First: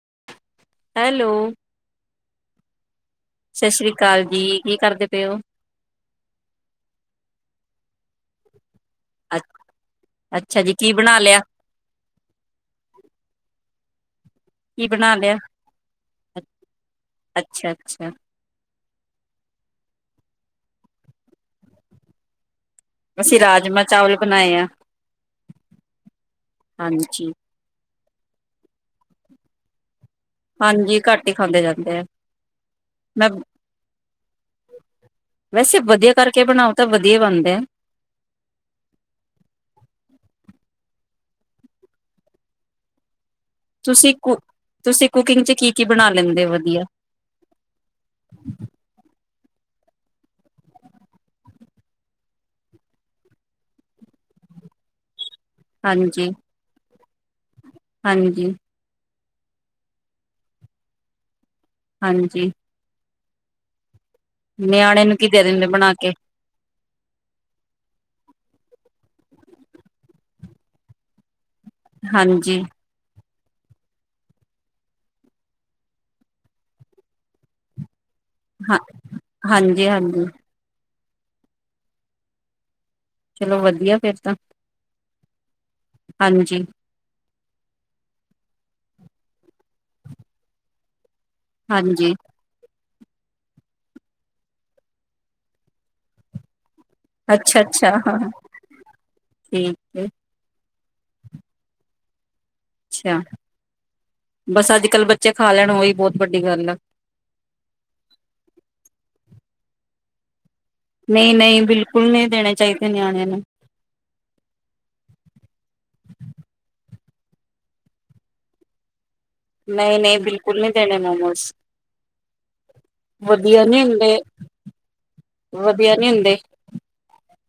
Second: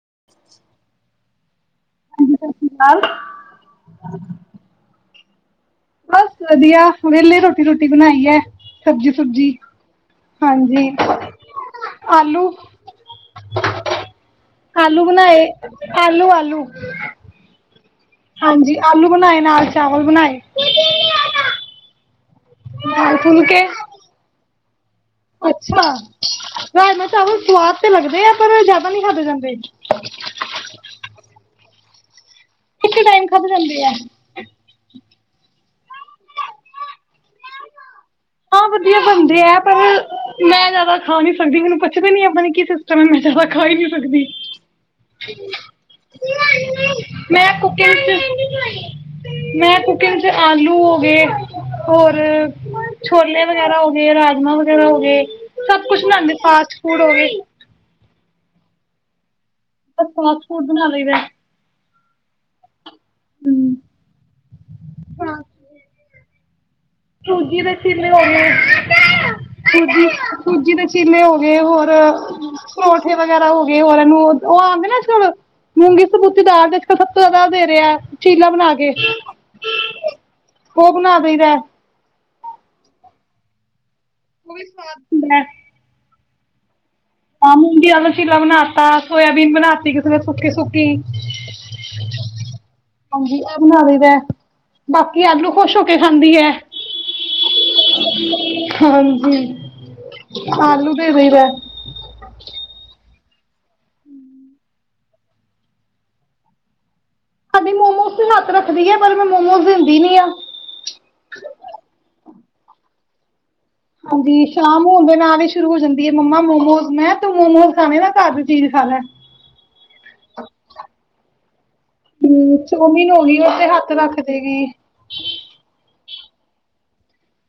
[inaudible] Hello [unintelligible] ਸਤਿ ਸ੍ਰੀ ਅਕਾਲ ਸਤਿ ਸ਼੍ਰੀ ਅਕਾਲ ਜੀ ਕੀ ਕਰਦੇ ਪਏ ਹੋ ਬਸ ਵਧੀਆ ਰੇਲੀ ਰੋਟੀ ਬਣਾਈ ਹ ਸਬਜੀ ਅ ਸੁਬਜੀ ਅੱਛਾ ਜੀ ਹਾਂਜੀ ਕੀ ਬਣਾ ਲਿਆ ਆਲੂ ਕੀ ਆਲੂ ਬਣਾ ਲਿਆ ਬਣਾਏ ਆਲੂ ਆਲੂ ਅੱਛਾ ਅੱਛਾ ਹਾਂਜੀ ਆਲੂ ਬਣਾਏ ਨਾਲ ਚਾਵਲ ਬਣਾਏ ਨਾਲ ਅਸੀਂ ਫੁਲਕੇ ਰਾਜਮਾ ਚਾਵਲ ਬਣਾਏ ਆ ਅੱਛਾ ਰਾਜਮਾ ਹਾਂਜੀ ਚਾਵਲ ਸਵਾਦ ਤੇ ਲੱਗਦੇ ਆ ਪਰ ਜ਼ਿਆਦਾ ਨੀ ਖਾਦੇ ਜਾਂਦੇ ਖਾਦੇ ਜਾਂਦੇ ਆ ਇੱਕ ਟਾਈਮ ਮੈਂ ਖਧ ਜਾਂਦੇ ਆ ਵੈਸੇ ਵਧੀਆ ਕਰਕੇ ਬਣਾਓ ਤਾਂ ਵਧੀਆ ਬਣਦੇ ਆ ਹਾਂ ਵਧੀਆ ਬਣਦੇ ਆ ਪਰ ਮੈਂ ਜ਼ਿਆਦਾ ਖਾ ਨਹੀਂ ਸਕਦੀ ਮੈਨੂੰ ਪੁੱਛ ਨੀ ਆਪਣੀ ਕੀ ਸਿਸਟਮ ਹੈ ਤਾ ਮੈਂ ਖਾਈ ਨੀ ਤੁਸੀਂ ਸਕਦੀ ਕੁ ਤੁਸੀਂ ਕੁਕਿੰਗ ਚ ਕੀ ਕੀ ਬਣਾ ਲੈਂਦੇ ਹੋ ਵਧੀਆ ਮੈਂ ਕੁਕਿੰਗ ਚ ਮੈਂ ਕੁਕਿੰਗ ਚ ਆਲੂ ਹੋ ਗਏ ਹੋਰ ਛੋਲੇ ਵਗੈਰਾ ਹੋ ਗਏ, ਰਾਜਮਾਂ ਵਗੈਰਾ ਹੋ ਗਏ। ਸਭ ਕੁਛ ਹਾਂਜੀ ਬਣਾਉਂਦੇ ਫਾਸਟ ਪੂੜ ਵੀ ਹਾਂਜੀ। ਬ ਫਸ ਫੂਡ ਬਣਾ ਲਈਦਾ। ਹਾਂਜੀ। ਹਮ ਨਿਆਣੇ ਨੂੰ ਕੀ ਦੇ ਦਿੰਦੇ ਬਣਾ ਕੇ। ਸੂਜੀ ਦੇ ਚਿਲੇ ਹੋ ਗਏ ਸੂਜੀ ਸੂਜੀ ਦੇ ਚਿਲੇ ਹੋ। ਹੋਰ ਹਾਂਜੀ ਪਰੋਠੇ ਵਗੈਰਾ ਹੋ ਗਏ ਹੋਰ ਇਹਨੂੰ ਉਹ ਆਉਂਦੇ ਨਾ ਅੱਜਕਲ ਮੂੰਗੀ ਸਬੂਤੀ ਦਾਲ ਅੱਜਕਲ ਸੱਤਰ ਹਜ਼ਾਰ ਦੇ ਰਿਹਾ ਚੀਲਾ ਬਣਾ ਹਾਂ ਕੇ। ਹਾਂਜੀ ਹਾਂਜੀ ਉਹ ਬਣਾ ਦਈਦਾ ਚਲੋ ਵਧੀਆ। ਫਿਰ ਤਾਂ ਉਹ ਵੀ ਸਵਾਦ ਬ ਹਾਂਜੀ। ਹਾਂ ਮੁੂੰਗੀ ਵਾਲਾ ਚੀਲਾ ਬਣਾ ਤਾ। ਸੋਇਬੀਨ ਬਣਾ ਤ ਕਿਸੇ ਨੇ ਸੁੱਕੀ ਸੁੱਕੀ। ਹਾਂਜੀ। ਹਾਂਜੀ, ਇਹ ਬਣਾ ਲਇਦੇ ਬਾਕੀ ਆਲੂ ਖੁਸ਼ ਹੋ ਕੇ ਖਾਂਦੀ ਹੈ। ਅੱਛਾ ਅੱਛਾ ਹਾਂ ਹਾਂਜੀ, ਠੀਕ ਹੈ ਆਲੂ ਦੇ ਦੇਈ ਦੇ ਹਾਂ ਅੱਛਾ ਬਸ ਅੱਜ-ਕੱਲ ਬੱਚੇ ਖਾ ਲੈਣ ਉਹੀ ਬਹੁਤ ਵੱਡੀ ਗੱਲ ਆ। ਹਾਂਜੀ ਮੋਮੋਸ ਤੇ ਹੱਥ ਰੱਖਦੀ ਹੈ, ਪਰ ਮੈਂ ਮੋਮੋਸ ਦਿੰਦੀ ਨੀ ਆ। ਨਹੀਂ ਨਹੀਂ ਬਿਲਕੁਲ ਨਹੀਂ ਦੇਣੇ ਚਾਹੀਦੇ ਨਿਆਣਿਆਂ ਨੂੰ। ਹਾਂਜੀ, ਸ਼ਾਮ ਹੋਣ ਦੇ ਨਾਲ ਹੀ ਸ਼ੁਰੂ ਹੋ ਜਾਂਦੀ ਹੈ ਮੰਮਾ ਮੋਮੋਸ ਮੈਂ ਤੂੰ ਮੋਮੋਸ ਖਾਣੇ ਨਾ ਘਰ ਦੀ ਚੀਜ਼ ਖਾ ਲੈ। ਨਹੀਂ-ਨਹੀਂ ਬਿਲਕੁਲ ਨਹੀਂ ਦੇਣੇ ਮੋਮੋਸ, ਹੂੰ ਚੌਮਿਨ ਹੋ ਗਈ ਉਹ ਵਧੀਆ ਤੇ ਨਹੀਂ ਹੱਥ ਹੁੰਦੇ ਰੱਖ ਦੇਗੀ। ਵਧੀਆ ਨਹੀਂ ਹੁੰਦੇ। [inaudible]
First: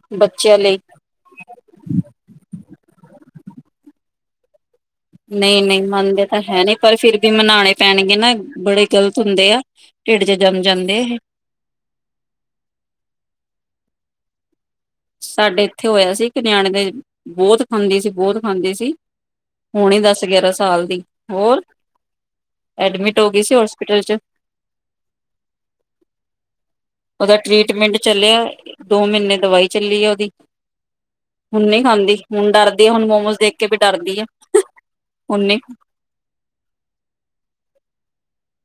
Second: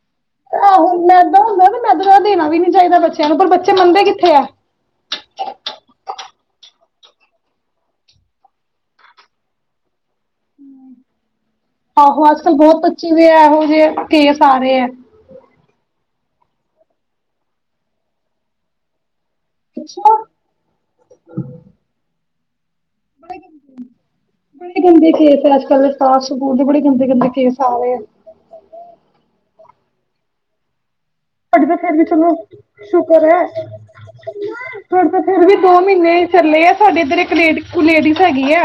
ਲਈ ਆਹੁ ਮੈਦਾ ਹੁੰਦਾ ਤੇ ਮੈਦਾ ਤਾ ਦੇਣਾ ਵੀ ਨੀ ਚਾਹੀਦਾ ਬੱਚਾ ਬੱਚਿਆਂ ਨੂੰ ਪਰ ਬੱਚੇ ਮੰਨਦੇ ਕਿੱਥੇ ਆ। ਨਹੀਂ-ਨਹੀਂ ਮੰਨਦੇ ਤਾਂ ਹੈ ਨਹੀਂ ਪਰ ਫਿਰ ਵੀ ਮਨਾਣੇ ਪੈਣਗੇ ਨਾ ਬੜੇ ਗ਼ਲਤ ਹੁੰਦੇ ਆ। ਢਿੱਡ ਚ ਜੰਮ ਜਾਂਦੇ ਇਹ ਆਹੋ ਅੱਜ-ਕਲ ਬਹੁਤ [unintelligible] ਇਹੋ ਜਿਹੇ ਕੇ ਸਾਰੇ ਹੈ। ਸਾਡੇ ਇੱਥੇ ਹੋਇਆ ਸੀ ਨਿਆਣੇ ਦੇ ਬਹੁਤ ਖਾਂਦੀ ਸੀ ਬਹੁਤ ਖਾਂਦੀ ਸੀ ਹੋੁਣੀ ਅੱਛਾ ਦਸ ਗਿਆਰਾਂ ਸਾਲ ਦੀ ਹੋਰ ਐਡਮਿਟ ਹੋ ਬੇ ਗਈ ਸੀ ਹੋਸਪਿਟਲ ਚ ਬੜੇ ਗੰਦੇ ਖੇਸ ਹੈ ਅੱਜ ਕੱਲ ਸਾਫ ਸੂ ਦੇ ਬੜੇ ਗੰਦੇ ਗੰਦੇ ਉਹਦਾ ਕੇਸ ਆ ਰਹੇ ਟ੍ਰਰੀਟਮੈਂਟ ਆ ਚੱਲਿਆ ਦੋ ਮਹੀਨੇ ਦਾ ਦਵਾਈ ਚੱਲੀ ਆ ਉਹਦੀ ਹੁਣ ਤੁਹਾਡੇ ਤਾਂ ਨੀ ਫਿਰ ਵੀ ਖਾਂਦੀ ਚਲੋ ਹੁਣ ਡਰਦੀ ਆ ਹੁਣ ਸ਼ੁਕਰ ਮੋਮੋਸ ਹੈ ਦੇਖ ਕੇ ਵੀ ਡਰਦੀ ਆ। ਤੁਹਾਡੇ ਤਾਂ ਹੁਣ ਫਿਰ ਵੀ ਨੀ ਦੋ ਮਹੀਨੇ ਚੱਲੇ ਆ ਸਾਡੇ ਇੱਧਰ ਇੱਕ ਲੇ ਲੇਡੀ ਹੈਗੀ ਆ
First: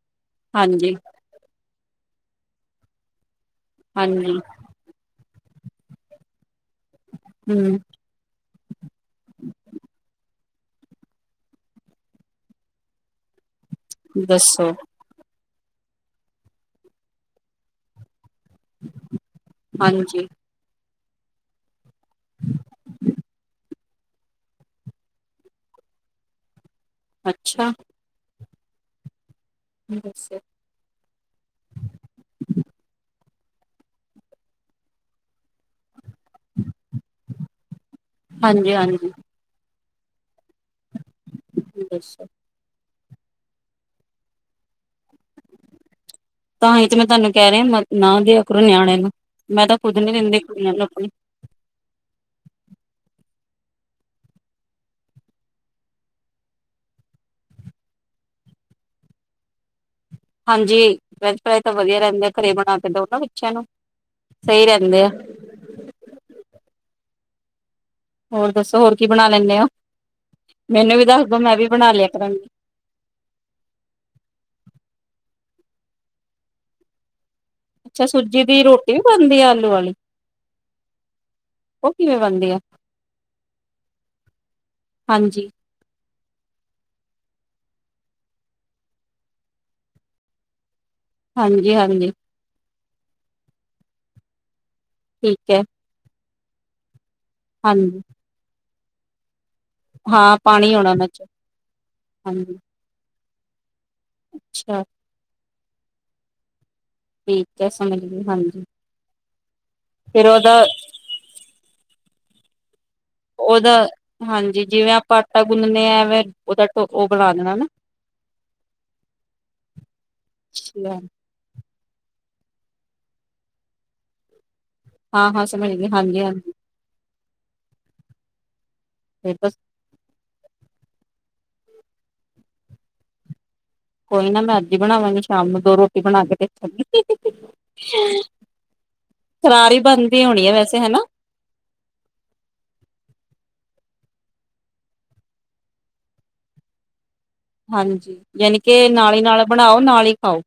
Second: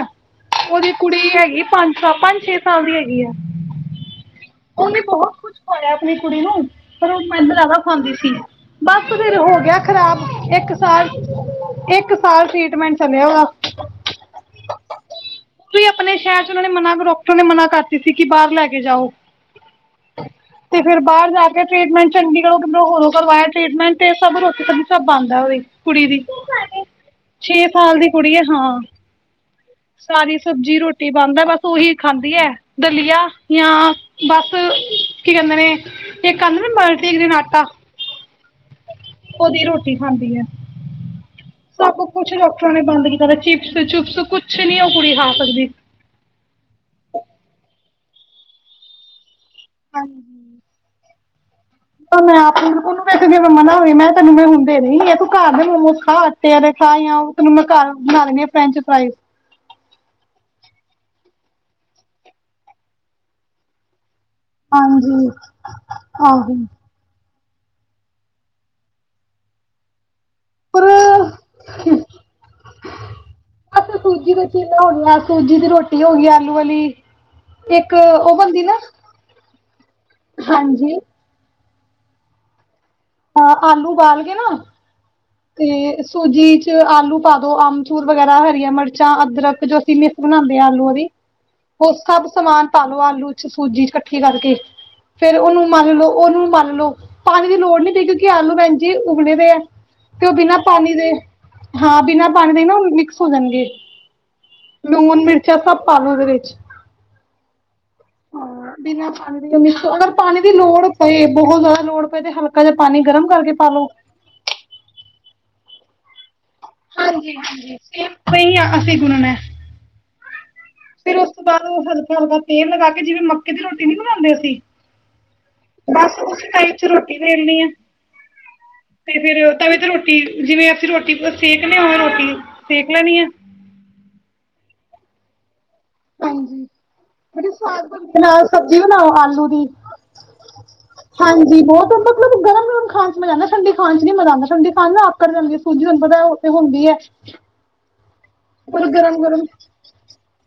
ਉਹਦੀ ਹਾਂਜੀ ਕੁੜੀ ਹੈਗੀ ਪੰਜ ਸ ਪੰਜ-ਛੇ ਸਾਲਂਦੀ ਹੈਗੀ ਆ ਹਾਂਜੀ ਉਹਨੇ ਬਹੁਤ ਕੁਛ ਇਆ ਆਪਣੀ ਕੁੜੀ ਨੂੰ ਜਾਦਾਂ ਹੂੰ ਖਾਂਦੀ ਸੀ ਬਸ ਫਰ ਹੋ ਗਿਆ ਖ਼ਰਾਬ ਇੱਕ ਸਾਲ ਇੱਕ ਸਾਲ ਟ੍ਰਿਟਮੈਂਟ ਚੱਲਿਆ ਓਦਾ। ਦੱਸੋ ਆਪਣੇ ਸ਼ਹਿਰ ਚ ਉਹਨਾਂ ਨੇ ਮਨਾ ਡਾਕਟਰ ਨੇ ਮਨਾ ਕਰਤੀ ਸੀ। ਕਿ ਬਾਹਰ ਲੈ ਕੇ ਜਾਓ ਹਾਂਜੀ ਤੇ ਫਿਰ ਬਾਹਰ ਜਾ ਕੇ ਟ੍ਰੀਟਮੈਂਟ ਚੰਡੀਗੜ੍ਹ ਹੋ ਕਰਵਾਇਆ ਟ੍ਰੀਟਮੈਂਟ ਤੇ ਸਭ ਰੋਟੀ ਸਭ ਬਣਦਾ ਉਹਦੀ ਕੁੜੀ ਦੀ ਛੇ ਅੱਛਾ ਸਾਲ ਦੀ ਕੁੜੀ ਹੈ ਹਾਂ ਸਾਰੀ ਦੱਸੋ ਸਬਜ਼ੀ ਰੋਟੀ ਬੰਦ ਹੈ ਬਸ ਓਹੀ ਖਾਂਦੀ ਹੈ ਦਲੀਆ ਜਾਂ ਬਸ ਕੀ ਕਹਿੰਦੇ ਨੇ ਇੱਕ ਆਂਦੇ ਨੇ ਬਰ ਦੇਖਦੇ ਨੇ ਆਟਾ ਹਾਂਜੀ ਹਾਂਜੀ ਖਾਂਦੀਏ ਸਭ ਦੱਸੋ ਕੁਛ ਡਾਕਟਰਾਂ ਨੇ ਬੰਦ ਚਿਪਸ ਚੁਪਸ ਕੁਛ ਨੀ ਉਹ ਕੁੜੀ ਹ ਤਾਂਹੀ ਤੇ ਮੈਂ ਤੁਹਾਨੂੰ ਕਹਿ ਰਿਹਾ ਮ ਨਾ ਦੀਆ ਕਰੋ ਨਿਆਣੇੈ ਨੂੰ ਮੈਂ ਤਾਂ ਖੁਦ ਨੀ ਦਿੰਦੀ ਕੁੜੀਆਂ ਨੂੰ ਆਪਣੀ ਮੈਂ ਆਪ ਬਿਲਕੁਲ ਜਿਵੇਂ ਮਨਾ ਮੈਂ ਤੈਨੂੰ ਮੈਂ ਹੁੰਦੇ ਰ ਤੂੰ ਘਰ ਦੇ ਮੋਮੋਸ ਖਾ ਆਟੇ ਵਾਲੇ ਖਾ ਜਾਂ ਤੈਨੂੰ ਮੈਂ ਘਰ ਬਣਾ ਲੈਂਦੀ ਆ ਫਰੈਂਚ ਫਰਾਈ ਹਾਂਜੀ ਵੈਜ ਫਰਾਈ ਤਾਂ ਵਧੀਆ ਰਹਿੰਦੇ ਘਰੇ ਬਣਾ ਕੇ ਦੋ ਨਾ ਬੱਚਿਆਂ ਨੂੰ ਸਹੀ ਰਹਿੰਦੇ ਆ ਹਾਂਜੀ ਆਹੋ ਹੋਰ ਦੱਸੋ ਹੋਰ ਕੀ ਬਣਾ ਲੈਂਦੇ ਹੋ ਪਰ ਮੈਨੂੰ ਵੀ ਦੱਸ ਦੋ ਮੈਂ ਵੀ ਬਣਾ ਲਿਆ ਕਰਾਂਗੀ। ਅਸ ਸੂਜੀ ਦੇ ਚੀਨ ਹੋਣੀ ਆ ਸੂਜੀ ਰੋਟੀ ਹੋ ਗਈ ਆਲੂ ਵਾਲੀ ਇੱਕ ਅੱਛਾ ਉਹ ਸੂਜੀ ਦੀ ਬਣਦੀ ਨਾ ਰੋਟੀ ਵੀ ਬਣਦੀ ਆ ਆਲੂ ਵਾਲੀ ਹਾਂਜੀ ਉਹ ਕਿਵੇਂ ਬਣਦੀ ਆ ਹਾਂ ਆਲੂ ਉਬਾਲ ਕੇ ਨਾ ਹਾਂਜੀ ਤੇ ਸੂਜੀ ਚ ਆਲੂ ਪਾ ਦੋ ਅਮਚੂਰ ਵਗੈਰਾ ਹਰੀਆਂ ਮਿਰਚਾਂ ਅਦਰਕ ਜੋ ਅਸੀਂ ਮਿਕਸ ਬਣਾਉਂਦੇ ਹਾਂ ਆਲੂ ਦੀ ਹਾਂਜੀ ਉਸ ਹਾਂਜੀ ਸਭ ਸਮਾਨ ਪਾਲੋ ਆਲੂ ਚ ਸੂਜੀ ਚ ਇਕੱਠੀ ਕਰਕੇ ਫੇਰ ਠੀਕ ਹੈ ਉਹਨੂੰ ਮੰਨ ਲਓ ਉਹਨੂੰ ਮੰਨ ਲਓ ਪਾਣੀ ਦੀ ਲੋੜ ਨਹੀਂ ਹਾਂਜੀ ਪਯੀ ਕਿਉਂਕਿ ਆਲੂ ਪੈਂ ਜੀ ਉਗਲੇ ਦੇ ਆ ਤੇ ਉਹ ਹਾਂ ਬਿਨਾਂ ਹੋਣਾ ਪਾਣੀ ਉਹਨਾਂ ਦੇ ਚ ਹਾਂ ਬਿਨਾਂ ਪਾਣੀ ਹਾਂਜੀ ਦੇ ਨਾ ਹੋ ਜਾਣਗੇ ਅੱਛਾ ਲੂਨ ਮਿਰ [unintelligible] ਪਾਲੋ ਉਹਦੇ ਵਿੱਚ ਠੀਕ ਹੈ ਸਮਝ ਗਈ ਹਾਂਜੀ ਤੇ ਨੀਚੇ ਅਗਰ ਫਿਰ ਪਾਣੀ ਦੀ ਉਹਦਾ ਲੋੜ ਪਏ ਬਹੁਤ ਜ਼ਿਆਦ ਲੋੜ ਪਏ ਤੇ ਹਲਕਾ ਜਿਆ ਪਾਣੀ ਗਰਮ ਕਰਕੇ ਪਾ ਉਹਦਾ ਲੋ। ਹਾਂਜੀ ਜਿਵੇਂ ਆਪਾਂ ਆਟਾ ਗੁੰਨਨੇ ਆ ਐਂਵੇਂ। ਹਾਂਜੀ-ਹਾਂਜੀ, ਸਈ ਆ ਅਸੀ ਗੁੰਨਨੈ। ਅੱਛਾ ਫਿਰ ਉਸ ਤੋਂ ਬਾਅਦ ਉਹ ਹਲਕਾ-ਹਲਕਾ ਤੇਲ ਲਗਾ ਕੇ ਜਿਵੇਂ ਮੱਕੀ ਦੀ ਰੋਟੀ ਨੀ ਬਣਾਉਂਦੇ ਅਸੀਂ ਹਾਂ ਹਾਂ ਸਮਝ ਗਈ ਬਸ ਹਾਂਜੀ ਉਸ ਹਾਂਜੀ ਟਾਈਪ ਚ ਰੋਟੀ ਵੇਲਣੀ ਏ। ਤੇ ਫਿਰ ਤਵੇ ਤੇ ਰੋਟੀ ਜਿਵੇਂ ਅਸੀਂ ਰੋਟ ਕਿਸਰਾਂ ਸੇਕਨੇ ਔ ਰੋਟੀ ਸੇਕ ਲੈਣੀ ਏ। ਕੋਈ ਨਾ ਮੈਂ ਅੱਜ ਈ ਬਣਾਵਾਂਗੀ ਸ਼ਾਮ ਨੂੰ ਦੋ ਰੋ ਹਾਂਜੀ, ਤੇ ਨਾਲ ਸਬਜ਼ੀ ਬਣਾਓ ਆਲੂ ਦੀ। ਕਰਾਰੀ ਬਣਦੀ ਹੋਣੀ ਹੈ ਵੈਸੇ ਹਨਾ ਹਾਂਜੀ, ਬਹੁਤ ਮਤਲਬ ਗਰਮ-ਗਰਮ ਖਾਣ ਚ ਮਜਾ ਆਂਦਾ ਠੰਡੀ ਖਾਣ ਚ ਨੀ ਮਜ਼ਾ ਆਂਦਾ ਠੰਡੀ ਖਾਣ ਨਾਲ ਆਕੜ ਜਾਂਦੀ ਏ ਸੂਜੀ ਅੰਦਰੋਂ [unintelligible] ਹੁੰਦੀ ਐ। ਹਾਂਜੀ। ਯਾਨੀ ਪਰ ਕਿ ਨਾਲ ਹੀ ਗਰਮ-ਗਰਮ, ਨਾਲ ਬਣਾਓ ਨਾਲ ਹੀ ਖਾਓ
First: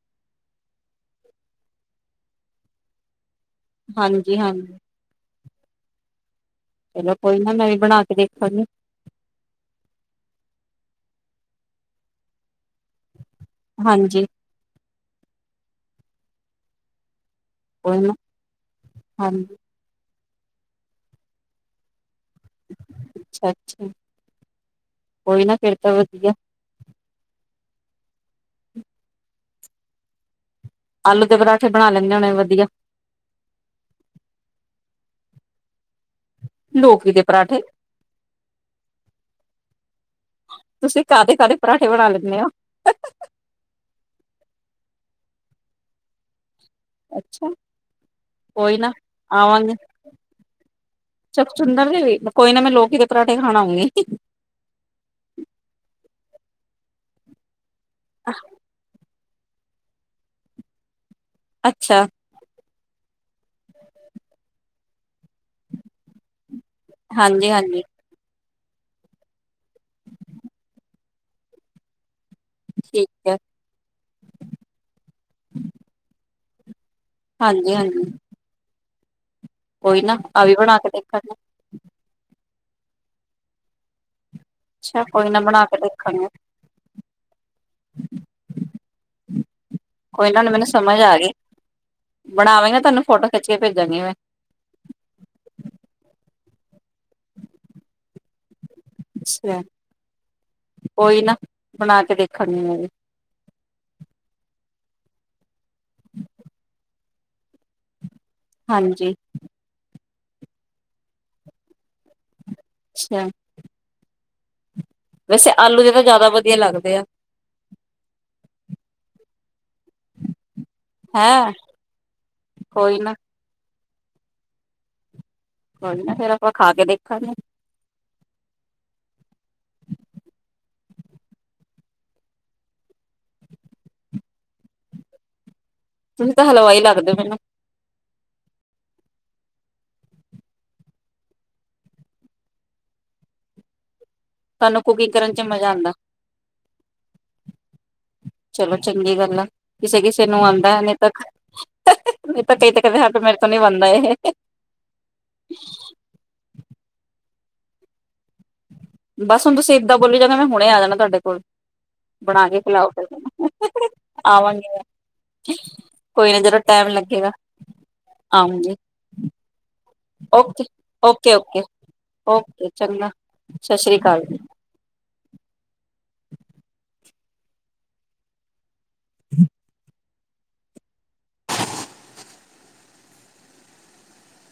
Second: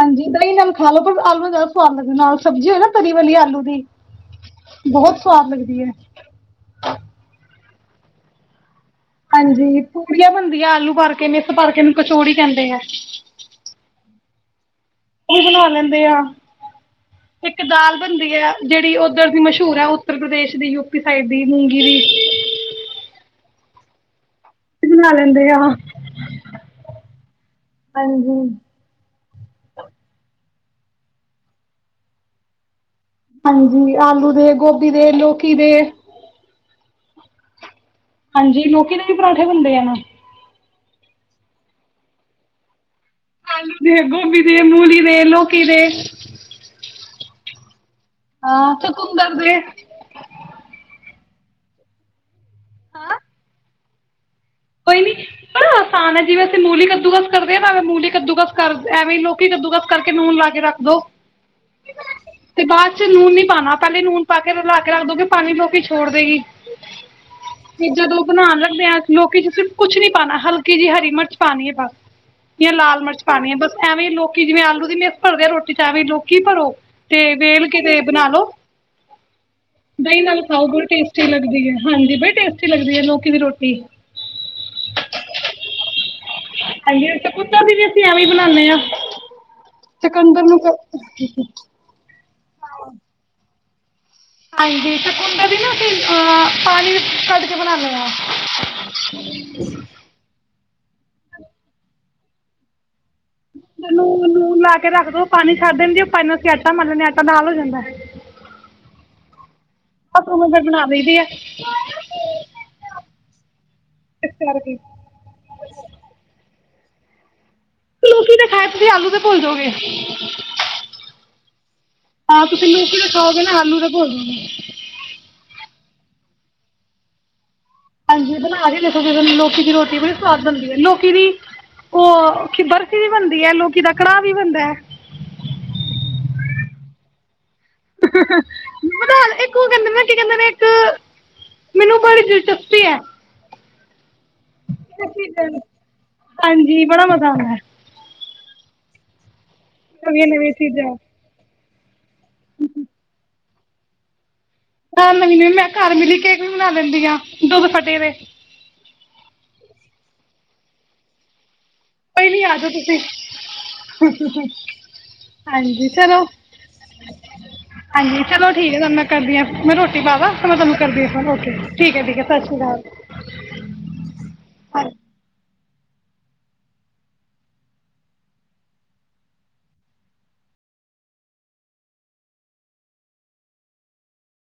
ਹਾਂਜੀ ਦਈਂ ਨਾਲ ਖਾ ਲੋ ਭਾਵੇਂ ਆਲੂ ਨਾਲ ਜਾਦਾ ਸਵ ਤੁਆ ਡ ਨਾਲ ਸਬਜ਼ੀ ਏ ਨਾ ਤਰੀ ਵਾਲੀ ਆਲੂ ਹਾਂਜੀ-ਹਾਂਜ ਤੂਆਦ ਲੱਗਦੀ ਏ। ਕੋਈ ਨਾ ਮੈਂ ਵੀ ਬਣਾ ਕੇ ਦੇਖਾਂਗੇ। ਹਾਂਜੀ ਪੂੜੀਆਂ ਬਣਦੀਆਂ ਆਲੂ ਭਰ ਕੇ ਮਿਸ ਭਰ ਇਨੂੰ ਕਚੋੜੀਕਹਿੰਦੇ ਐ। ਹਾਂਜੀ। ਇਹ ਹਰ ਲੈਂਦੇ ਆਂ। ਇੱਕ ਦਾਲ ਕੋਈ ਨਾ ਬਣਦੀ ਐ ਜੜੀ ਔਦਰ ਦੀ ਹਾਂਜੀ ਮਸ਼ਹੂਰ ਐ। ਉੱਤਰ ਪ੍ਰਦੇਸ਼ ਦੀ, ਯੂ ਪੀ ਸਾਈਡ ਦੀ ਮੂੰਗੀ ਦੀ ਅੱਛਾ-ਛਾ। ਬਣਾ ਕੋਈ ਲੈਂਦੇ ਨਾ ਆ ਫਿਰ ਤਾਂ ਵਧੀਆ ਹਾਂਜੀ। ਆਲੂ ਤੇ ਪਰਾਂਠੇ ਬਣਾ ਲੈਂਦੇ ਹੋਣੇ ਵਧੀਆ ਹਾਂਜੀ ਆਲੂ ਦੇ ਗੋਭੀ ਦੇ ਲੋਕੀ ਦੇ ਲੋਕੀ ਦੇ ਪਰਾਂਠੇ ਹਾਂਜੀ ਲੋਕੀ ਦੇ ਵੀ ਪਰਾਂਠੇ ਹੁੰਦੇ ਆ ਨਾ ਤੁਸੀਂ ਕਾਹਦੇ ਕਾਹਦੇ ਪਰਾਂਠੇ ਬਣਾ ਲੈਨੇ ਹੋ ਆਲੂ ਦੇ ਗੋਭੀ ਦੇ ਮੂਲੀ ਦੇ ਲੋਕੀ ਦੇ ਅੱਛਾ ਹਾਂ ਕੋਈ ਤੇ ਨਾ ਘਮ ਕਰਦੇ [unintelligible] ਸਲਪ ਸੁੁੰਦਰ ਦੇੀ [unintelligible] ਕੋਈ ਨਾ ਮੈਂ ਲੋਕੀ ਦੇ ਪਰਾਂਠੇ ਖਾਣ ਆਊਂਗੀ ਇੱਕ ਕੋਈ ਨੀ ਪਰ ਆਸਾਨ ਹੈ ਜਿਵੇਂ ਅਸੀਂ ਮੂਲੀ ਕੱਦੂਕਦ ਕਰਦੇ ਹਾਂ ਭਾਵੇਂ ਮੂਲੀ ਕੱਦੂਬਸ ਕਰ ਐਵੇਂ ਲੋਕ ਲੋਕੀ ਕੱਦੂਕੱਸ ਕਰਕੇ ਨੂਨ ਲਾ ਕੇ ਰੱਖ ਦੋ ਅੱਛਾ ਤੇ ਬਾਅਦ ਚ ਨੂਨ ਨੀ ਪਾਉਣਾ ਪਹਿਲੇ ਨੂਨ ਪਾ ਕੇ ਲਲਾ ਕੇ ਰੱਖ ਦੋਗੇ ਪਾਣੀ ਲੋਕੀ ਛੋੜ ਦੇਗੀ ਹਾਂਜੀ ਹਾਂਜੀ ਚੀਜ਼ਾਂ ਦੋ ਬਣਾ ਲੈ [unintelligible] ਲੋਕੀ ਚ ਸਿਰਫ ਕੁਛ ਨੀ ਪਾਉਣਾ ਹਲਕੀ ਜਿਹੀ ਹਰੀ ਮਿਰਚ ਪਾਣੀ ਹੈ ਬਸ ਜਾਂ ਲਾਲ ਮਿਰਚ ਪਾਣੀ ਹੈ ਬਸ ਐਵੇਂ ਲੋਕੀ ਜਿਵੇਂ ਆਲੂ ਦੀ ਮੇ ਭਰਦੇ ਆ ਰੋਟੀ ਚਚ ਐਵੇਂ ਲੋਕ ਕੀ ਭਰੋ ਤੇ ਵੇਲ ਹਾਂਜੀ ਕਿਤੇ ਹਾਂਜੀ ਬਣਾ ਲੋ ਕੋਈ ਨਾ ਦਹੀਂ ਨਾਲ ਆ ਵੀ ਖਾਓ ਬਣਾ ਬੜੀ ਕੇ ਟੇਸਟੀ ਦੇਖਾਂਗੇ ਲੱਗਦੀ ਹੈ ਹਾਂਜੀ ਬੜੀ [unintelligible] ਅੱੀ ਲੱਗਦੀ ਹੈ ਲੋਕੀ ਦੀ ਰੋਟੀ [unintelligible] ਅੱਛਾ ਕੋਈ ਨਾ ਬਣਾ ਕੇ ਦੇਖਾਂਗੇ ਹੈ ਤੇ ਕੁੱਤਾ ਦੀ ਵੀ ਅਸੀਂ ਐਵੇਂ ਬਣਾਨੇ ਹਾਂ ਕੋਈ ਚਿਕੰਦਰ ਨੂੰ ਬਣਾਵੇਂਗੇ ਤੁਹਾਨ ਫੋਟੋ ਖਿਚ ਕੇ ਭੇਜਾਂਗੀ ਮੈਂ ਹਾਂਜੀ ਤੇ ਕੁੰਡਾ ਵੀ ਨਾ ਅਸੀਂ ਅਹ ਪਾਣੀ ਵਿੱਚ ਕੱਢ ਕੇ ਬਣਾਨੇ ਹਾਂ [unintelligible] ਕੋਈ ਨਾ ਬਣਾ ਕੇ ਦੇਖਾਂਗੀ ਮੈਂ ਨੂੰ ਲੂਨ ਲਾ ਕੇ ਰੱਖ ਦੋ ਪਾਣੀ ਛੱਡ ਦੇਂਦੀ ਉਹ ਪਾਣੀ ਨਾਲਸੀ ਆਟਾ ਮਨ ਲਣੇ ਆਟਾ ਨਾਲ ਹੋ ਜਾਂਦਾ ਹਾਂਜੀ [unintelligible] ਅੱਛਾ [unintelligible] ਵੈਸੇ ਆਲੂ ਦੇ ਤਾਂ ਜ਼ਿਆਦਾ ਵਧੀਆ ਲੱਗਦੇ ਆ ਲੋਕੀ ਦੇ ਖ਼ਾ ਕੇ ਤੁਸੀਂ ਆਲੂ ਦੇ ਭੁੱਲ ਜਾਓਗੇ ਹੈਂ ਹਾਂ ਤੁਸੀਂ ਲੋਕੀ ਦੇ ਖਾਓਗੇ ਨਾ ਆਲੂ ਦੇ [unintelligible] ਕੋਈ ਨਾ ਫੇਰ ਆਪਾਂ ਖਾ ਕੇ ਦੇਖਾਂਗੇ ਹਾਂਜੀ ਬਣਾ ਕੇ ਦੇਖੋ ਜ ਲੋਕੀ ਦੀ ਰੋਟੀ ਬੜੀ ਸਵਾਦ ਹੁੰਦੀ ਹੈ ਲੋਕੀ ਦੀ ਉਹ ਕਿ ਬਰ ਵੀ ਬਣਦੀ ਹੈ ਲੋਕੀ ਦਾ ਕੜਾਹ ਵੀ ਬਣਦਾ ਹੈ ਤੁਸੀਂ ਤਾਂ [unintelligible] ਇੱਕ ਉਹ ਕਹਿੰਦੇ ਨਾ ਕੀ ਕਹਿੰਦੇ ਨੇ ਇੱਕ ਮੈਨੂੰ ਬੜੀ ਦਿਲਚਸਪੀ ਹੈ ਸਾਨੂੰ ਕੁਕਿੰਗ ਕਰਨ ਚ ਮਜ਼ਾ ਆਂਦਾ ਹਾਂਜੀ ਬੜਾ ਮਜ਼ਾ ਆਉਂਦਾ ਚਲੋ ਚੰਗੀ ਗੱਲ ਆ ਕਿਸੇ ਕਿਸੇ ਨਵੀਆਂ ਨੂੰ ਨਵੀਆਂ ਆਉਂਦਾ ਨਹੀਂ ਚੀਜ਼ਾਂ ਤਾਂ [unintelligible] ਨਹੀਂ ਤੇ ਕਈਆਂ ਦੇ ਹੱਡ ਪੈਰ [unintelligible] ਮੇਰੇ ਤੋਂ ਨਹੀਂ ਬੰਦਾ ਇਹ ਤੁਸੀਂ ਨਹੀਂ ਮੰਨਣਾ ਮੈਂ ਕਰ ਮਿੰਨੀ ਕੇਕ ਬਣਾ ਲੈਦੀ ਹਾਂ ਦੁੱਧ ਫੱਟੇ ਦੇ ਬਸ ਹੁਣ ਤੁਸੀਂ ਇਦਾਂ ਬੋਲੀ ਜਾ ਮੈਂ ਹੁਣੇ ਆ ਜਾਣਾ ਤੁਹਾਡੇ ਕੋਲ ਪਹਿਲਾਂ ਹੀ ਬਣਾ ਆ ਕੇ ਜੋ ਖਿਲਾਓ ਤੁਸੀਂ ਫਿਰ ਮੈਨੂੰ ਆਵਾਂਗੀ ਮੈਂ ਹਾਂਜੀ ਚਲੋ ਕੋਈ ਨਾ ਜਦੋਂ ਟਾਈਮ ਲੱਗੇਗਾ ਹਾਂਜੀ ਚਲੋ ਠੀਕ ਆਊਂਗੀ ਹ ਤੁਹਾਨੂੰ ਮੈਂ ਕਰਦੀ ਆਂ ਮੈਂ ਰੋਟੀ [unintelligible] ਰੋਟੀ ਬਣਾ ਲਾ ਫੇਰ ਫੇਰ ਓਕੇ ਮੈਂ ਕਰਦੀ ਆਂ ਓਕੇ ਓਕੇ ਠੀਕ ਹ ਠੀਕ ਹ ਸਤਿ ਓਕੇ ਸ਼੍ਰੀ ਚੰਗਾ ਸਤਿ ਸ੍ਰੀ ਅਕਾਲ। ਅਕਾਲ [unintelligible]